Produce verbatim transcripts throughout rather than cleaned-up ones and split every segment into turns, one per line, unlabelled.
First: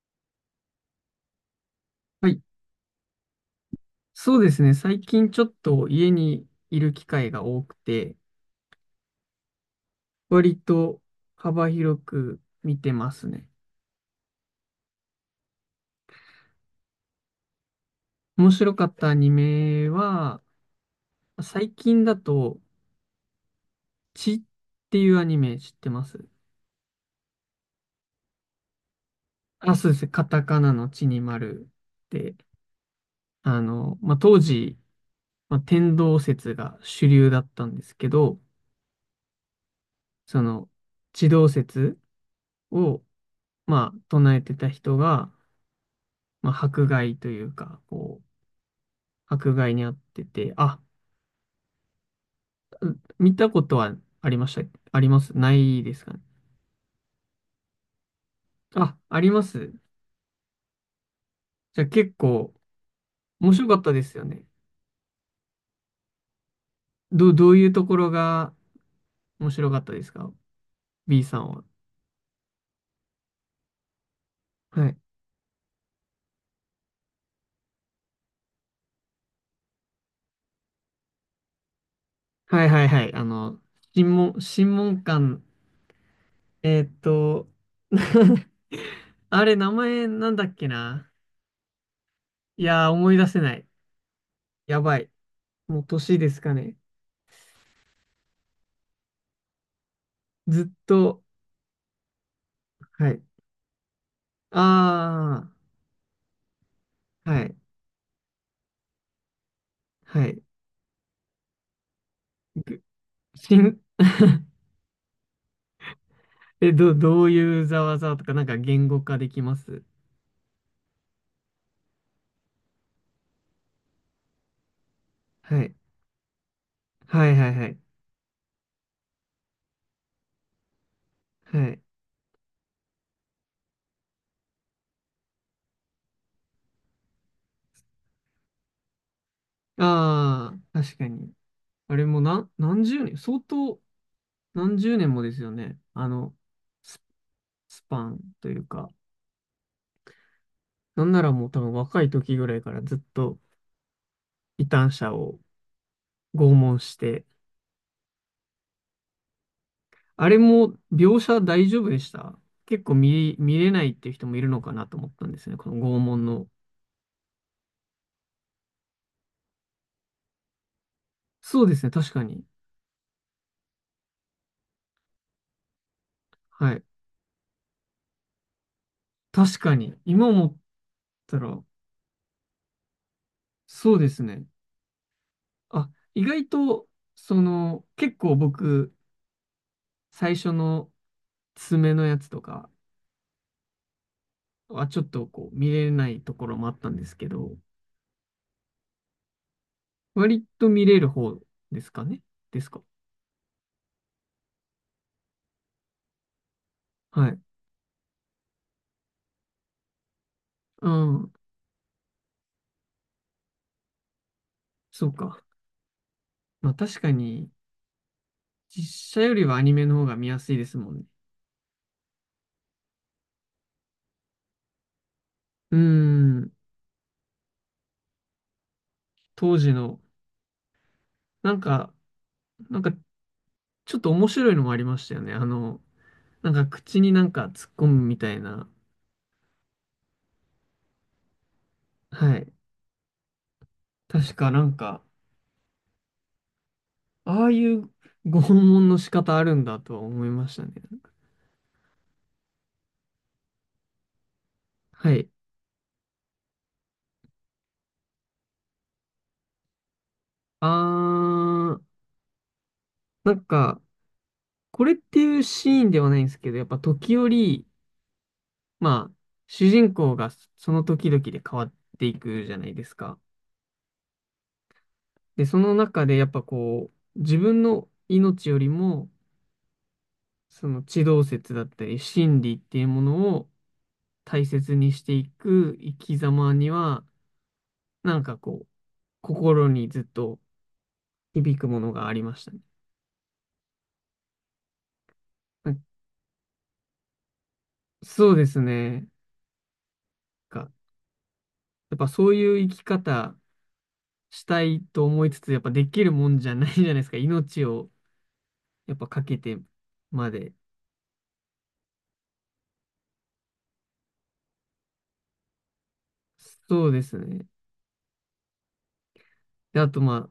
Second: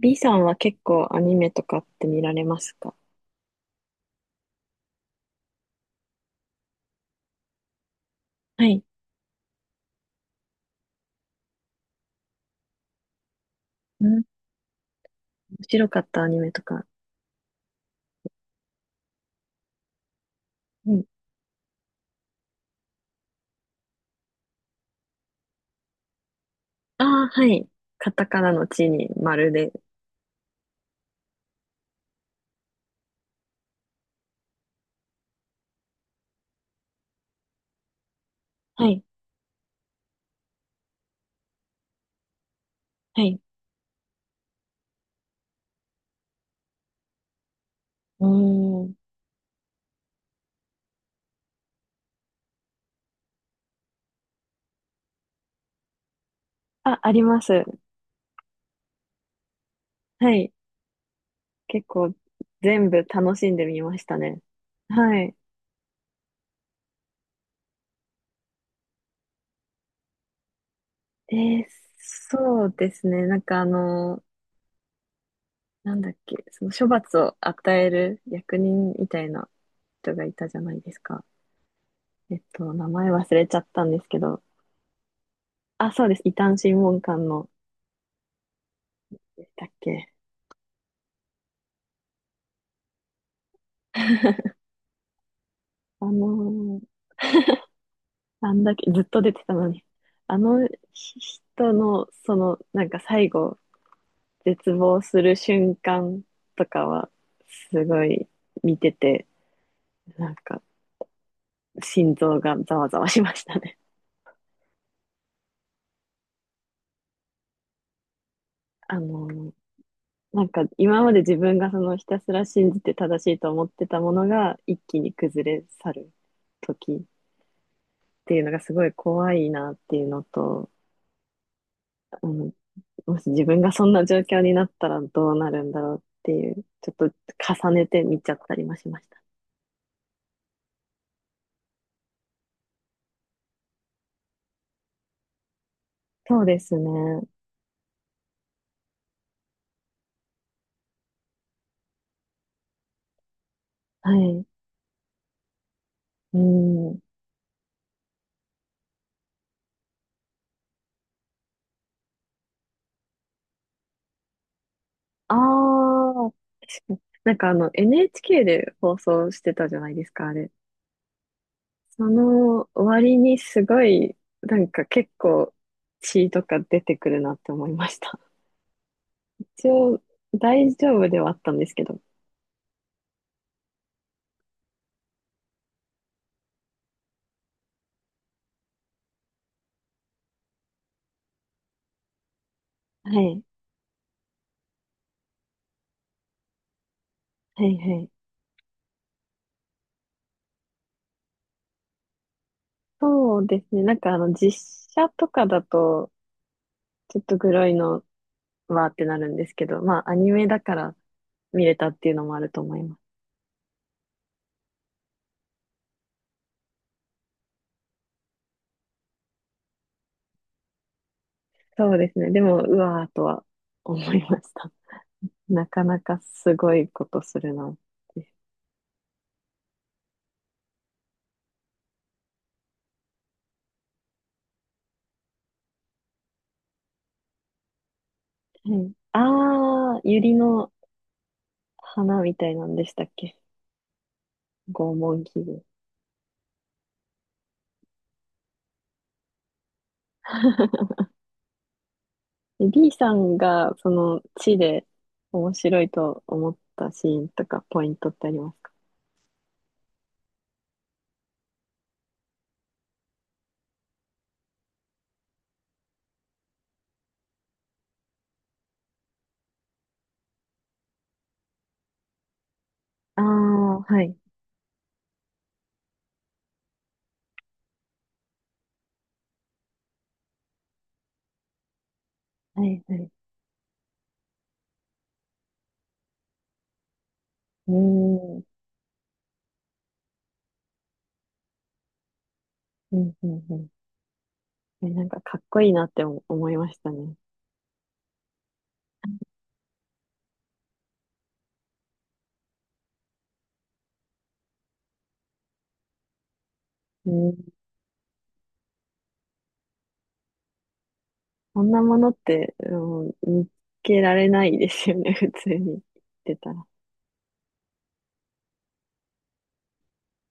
B さんは結構アニメとかって見
は
ら
い、
れますか？
そうですね。最近ちょっと家にいる機会が多くて、
はい。
割と幅広く見てますね。
うん、面白かったアニメとか。
面白かったアニメは、
うん。
最近だと、血っていうアニメ知ってます？
ああ、はい。カタカナの地に丸で。
あ、そうですね。カタカナの血に丸で、あの、まあ、当時、まあ、天動説が主流だったんですけど、
はい。
その、地動説を、
はい。
まあ、唱えてた人が、まあ、迫害というか、こう、
うーん。
迫害にあってて、あ、見たことはありました。ありますないですかね。
あ、あります。
あ、あります。
はい。
じゃ
結
あ
構
結構
全部楽し
面
んで
白か
み
った
ま
で
し
す
た
よ
ね。
ね。
はい。
ど、どういうところが面白かったですか？ B
え
さん
ー、
は。
そうですね。なんかあの、
はい。
なんだっけ、その処罰を与える役人みたいな人がいたじゃないですか。えっ
はい
と、
は
名
いは
前
い。あ
忘れちゃ
の、
ったんです
審
け
問、
ど。
審問官、
あ、そうです。異端審
えーっ
問官
と、
の。で
あ
し
れ、
たっ
名前
け？
なんだっけな。いやー、思い出せない。やばい。もう
あ
年
の
ですかね。
ーあんだけずっと出てたのに、あ
ず
の
っと、
人の、その、なんか
はい。
最後、絶望する
あ
瞬間とかは、
あ、はい、
すごい見てて、
は
なん
い。
か、心臓がざわざわしまし
し
たね。
ん え、ど、どういうざわざわとか、なんか 言
あ
語化
の
でき
ー
ます？
なんか今まで自分がそのひたすら信じて正しいと思ってたものが一気に崩
は
れ
い。
去る時っ
はいはいはい。
ていうのがすごい怖いなっていうのと、
はい。
あのもし自分がそんな状況になったらどうなるんだろうっていう、ちょっと重ねて見ちゃったりもしました。
ああ、確かに。あれもな、何十年、相当何十年もですよね。あの、
そうですね。
スパンというか。なんならもう多分若い時ぐらいからずっと
はい。
異端者を
う
拷問し
ん。
て。あれも描写大丈夫でした？結構見、見れないっていう人もいるのかなと思ったん
あ
ですね。この拷問
あ、
の。
確かに。なんかあの エヌエイチケー で放送してたじゃないですか、あれ。
そうですね、
そ
確かに。
の割にすごい、なんか結構血とか
は
出
い。
てくるなって思いました。
確
一
かに。
応
今思
大丈夫ではあ
た
ったん
ら、
ですけど。
そうですね。あ、意外と、その、結構僕、最初の爪のやつとか
はい。
はちょっとこう見れないところもあったんですけど、
はいはい。
割と見れる方ですかねですか？
そうですね。なんかあの実写とかだと、ちょっ
は
と
い。
グロいのわーってなるんですけど、まあ、アニメだか
う
ら
ん。
見れたっていうのもあると思います。
そうか。まあ確かに、実写よりはアニメの方が見やすいですもんね。
そうですね。でも、うわーとは思いました。な
う
かなか
ん。
すごいことするなって。
当時の、なんか、なんかちょっと面白いのもありましたよね。あの、なんか口になんか突っ込むみたいな。
はい。あー、ユリの花み
は
た
い。
いなんでしたっけ？
確かなん
拷
か、
問器具。
ああいうご訪問の仕方あるんだとは思いましたね。
で、 B さんが、その、地で
はい。
面白いと思ったシーンとか、ポイントってありますか？
あー、なんか、これっていうシーンではないんですけど、やっぱ時折、まあ、主人公がその時々で変わっていくじゃないですか。
ああー、はい。
で、その中でやっぱこう、自分の命よりも、その地動説だったり、真理っ
は
て
い、
いう
は
も
い。
のを大切にしていく生き様には、
う
なんか
ーん。
こう、心にずっと、響くものがありましたね。
うん、うん、うん。えなんか、かっこいいなって思思いましたね。
そうですね。かやっぱそういう生き方したいと思いつつ、やっぱできるもんじゃないじゃないですか。
う、
命をやっぱかけてまで。
こんなものって、うん、見つけられないですよね、普通に言ってたら。
そうですね。で、あとまあ、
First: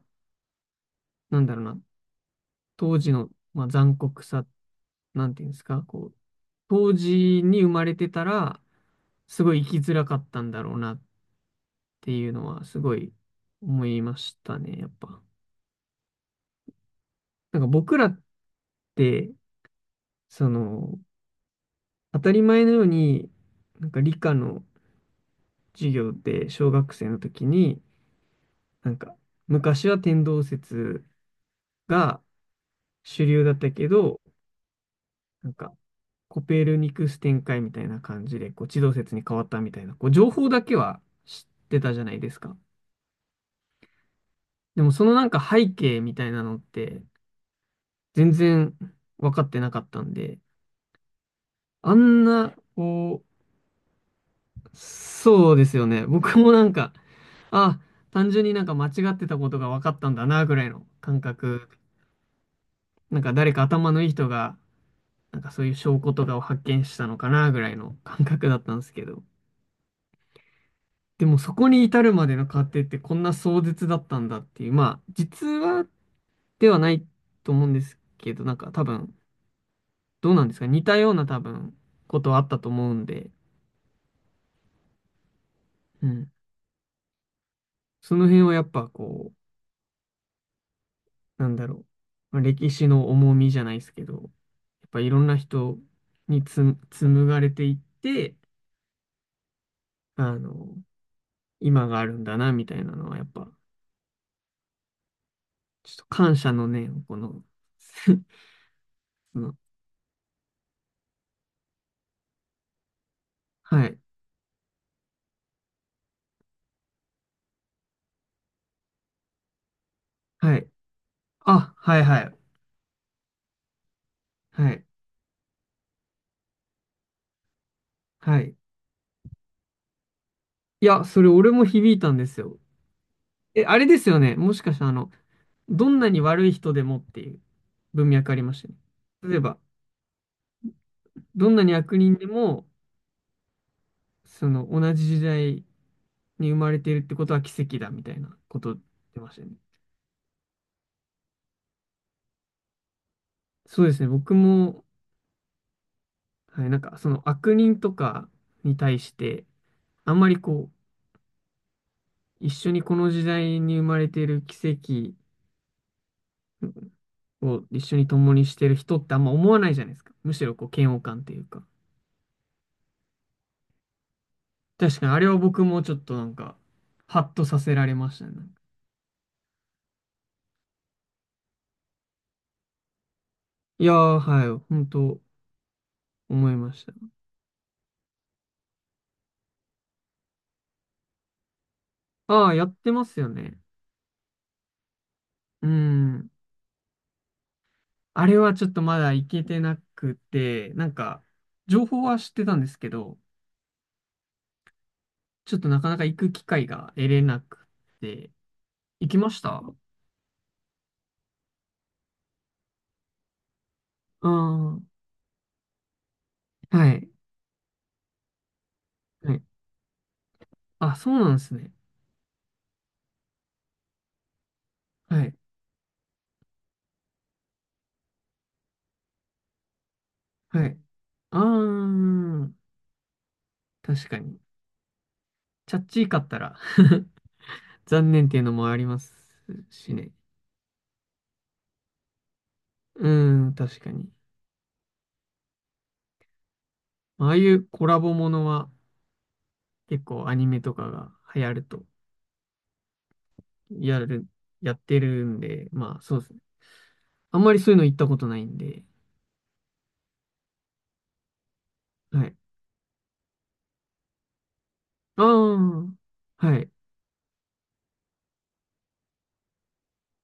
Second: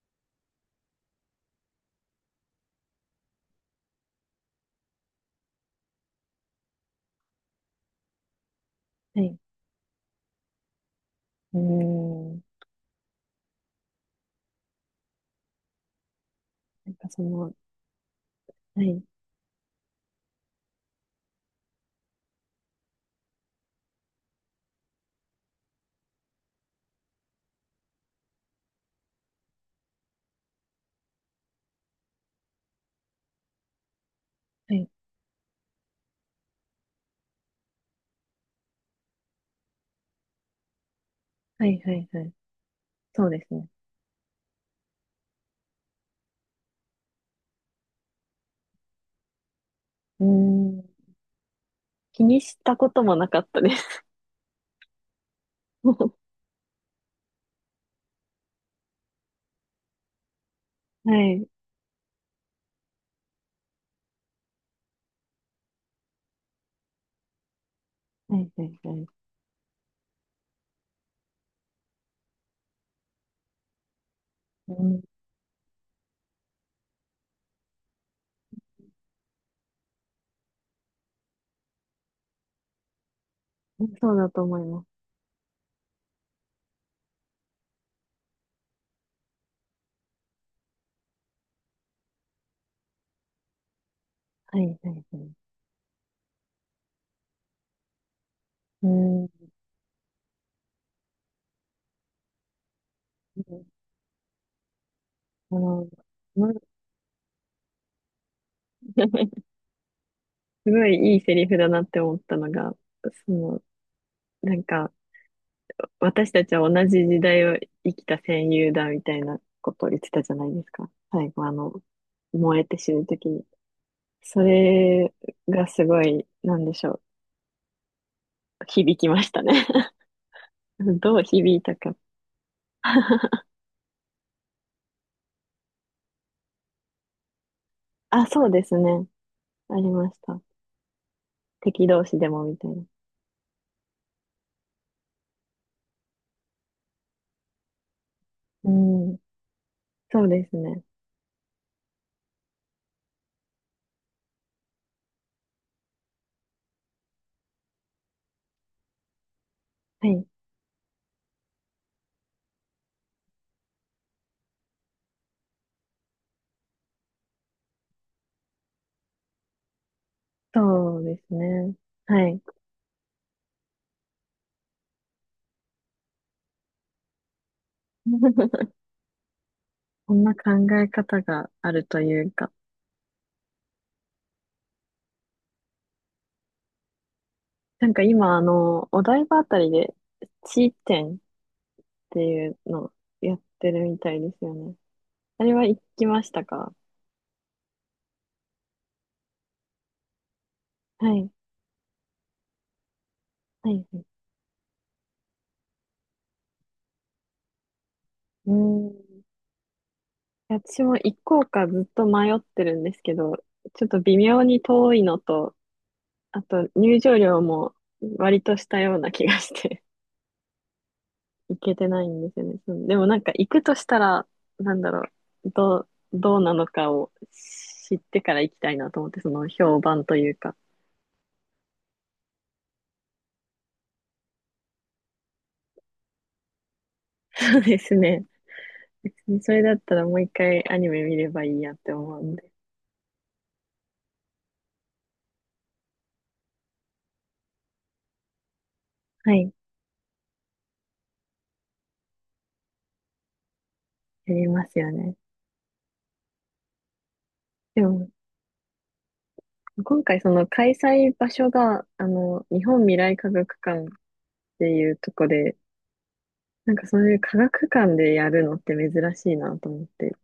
なんだろうな。当時の、まあ、残酷さ、なんていうんですか、こう、当時に生まれてたら、
はい。
すごい生きづらかったんだろうなっ
う
ていう
ーん。
のは、すごい思いましたね、やっぱ。
なんかその、
なんか僕らっ
はい、
て、その、当たり前のように、なんか理科の授業で小学生の時に、なんか昔は天動説が主流だったけど、
はい、
なんかコペルニクス展開みたいな感じで、こう地動説に変わったみたいな、こう情報だけは知っ
は
て
い、は
たじゃ
い、
ない
は
で
い。
すか。
そうですね。
でもそのなんか背景みたいなのって全然分かってなかったん
う
で、
ーん。
あ
気
ん
に
な、
したことも
こ
なかったです。
う、そうですよ ね。
は
僕もなんかあ、単純になんか間違ってたことが分かったんだな、ぐらいの感
い、
覚。なんか誰か頭のいい人が、なんかそういう証拠とかを発見したのかな、ぐらいの感
は
覚
い、
だっ
は
た
い、
んで
は
すけ
い。
ど。でもそこに至るまでの過程ってこんな壮絶だったんだってい
う
う、ま
ん、
あ、実話ではないと思うんですけど、なんか多分、どうなんですか似たような多分、ことはあったと思うんで、
そうだと思います。
うん。その辺はやっぱこう、なんだろう。まあ歴史の重みじゃないですけど、や
はい、は
っ
い、
ぱい
は
ろん
い。
な人につ紡がれていって、
うーん。
あの、今があるんだな、みたいなのは、やっぱ、
あの、
ちょっと感
ま
謝
す
の念を、この、その、
ごいいいセリフだなって思ったのが、その、
はい、
なんか、私たちは同じ時代を生きた戦友だみたいなことを言ってたじゃない
は
で
い、
すか。最後、あの、
あ、はい、はい、
燃えて死ぬときに。そ
はい、
れがすごい、なんでしょう。
はい。
響きましたね。
い や、
どう
それ俺
響い
も
た
響
か。
いたんですよ。え、あれですよね。もしかして、あの、どんなに悪い人でもっていう文
あ、
脈あり
そう
まし
で
たね。
すね。
例えば、
ありました。
どんなに
敵
悪
同
人
士
で
でもみた
も、
いな。
その、同じ時代に生まれているってことは奇跡だ、みたいなこ
う
と言っ
ん。
てましたね。
そうですね。
そうですね。僕も、はい、なんかその悪人とかに対して、
は
あん
い。
まりこう、一緒にこの時代に生まれている奇跡を一緒に共にしてる人ってあんま思わないじゃないですか。むしろこう、嫌
そ
悪
うで
感って
す
いうか。
ね。はい。
確かにあれは僕もちょっとなんか、ハッとさせられましたね。なんか
こんな考え方があるというか。
いやー、はい、本当思いました。
なんか今、あの、お台場あたりで、地点ってい
ああ、
う
やっ
の
て
を
ますよ
やっ
ね。
てるみたいですよね。あれは
う
行きま
ん。
したか？
あれはちょっとまだ行けてなくて、なん
は
か、
い。
情報は知ってたんですけど、
はい。
ちょっとなかなか行く機会が得れなくて、
うん。
行きましたあ？
私も行こうかずっと迷ってるんですけど、ちょっと微
あ
妙に
ー、
遠いのと、あと
は
入
い。
場料も割としたような気
は
が
い。
して
あ、そうなんで す
行
ね。
けてないんですよね。そう、でもなんか行くとしたら、なんだろ
はい。
う、どう、どうなのかを知ってから行きたいなと思って、その評判というか。
はい。ああ、確かに。チャッチーかったら
そうです
残
ね。
念っていうのもありま す
別にそれだった
し
ら
ね。
もう一回アニメ見ればいいやって思うんで。
うん、確かに。まああいうコラボものは
はい。
結構アニメとかが流行ると、やる、
やりま
や
す
っ
よ
て
ね。
るんで、まあそうですね。あんまりそういう
で
の行った
も、
ことないんで。
今回その開催場所が、あ
はい。
の、日本未来科学館っていうと
あ
こで、
あ、はい。
なんかそういう科学館でやるのって珍しいなと思って、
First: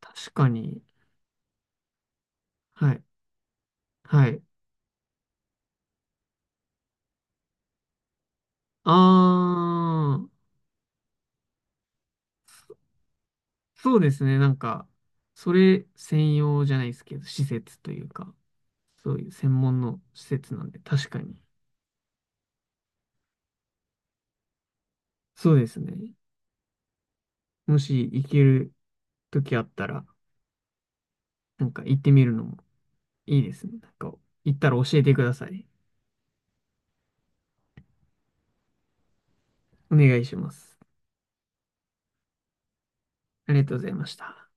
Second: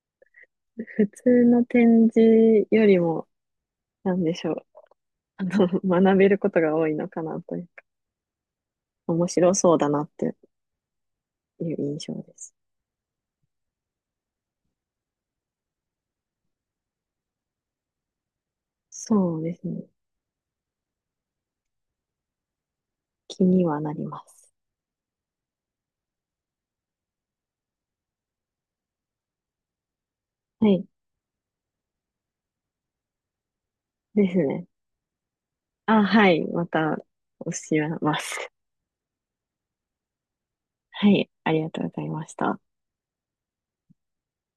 確かに。
普通の展示よ
は
り
い。
も、なん
は
で
い。
しょう、あの、学べることが多いのかなというか、面白そうだなっ
ああ、
ていう印象です。
そうですね。なんか、それ専用じゃないですけど、施設というか、そういう
そうで
専
す
門
ね。
の施設なんで、確かに。
気にはなります。
そうですね。もし行ける時あったら、
はい。
なんか行ってみるのもいいですね。なんか、
です
行っ
ね。
たら教えてください。
あ、はい。また、教えます。
お願いします。
はい。ありがとうございました。
ありがとうございました。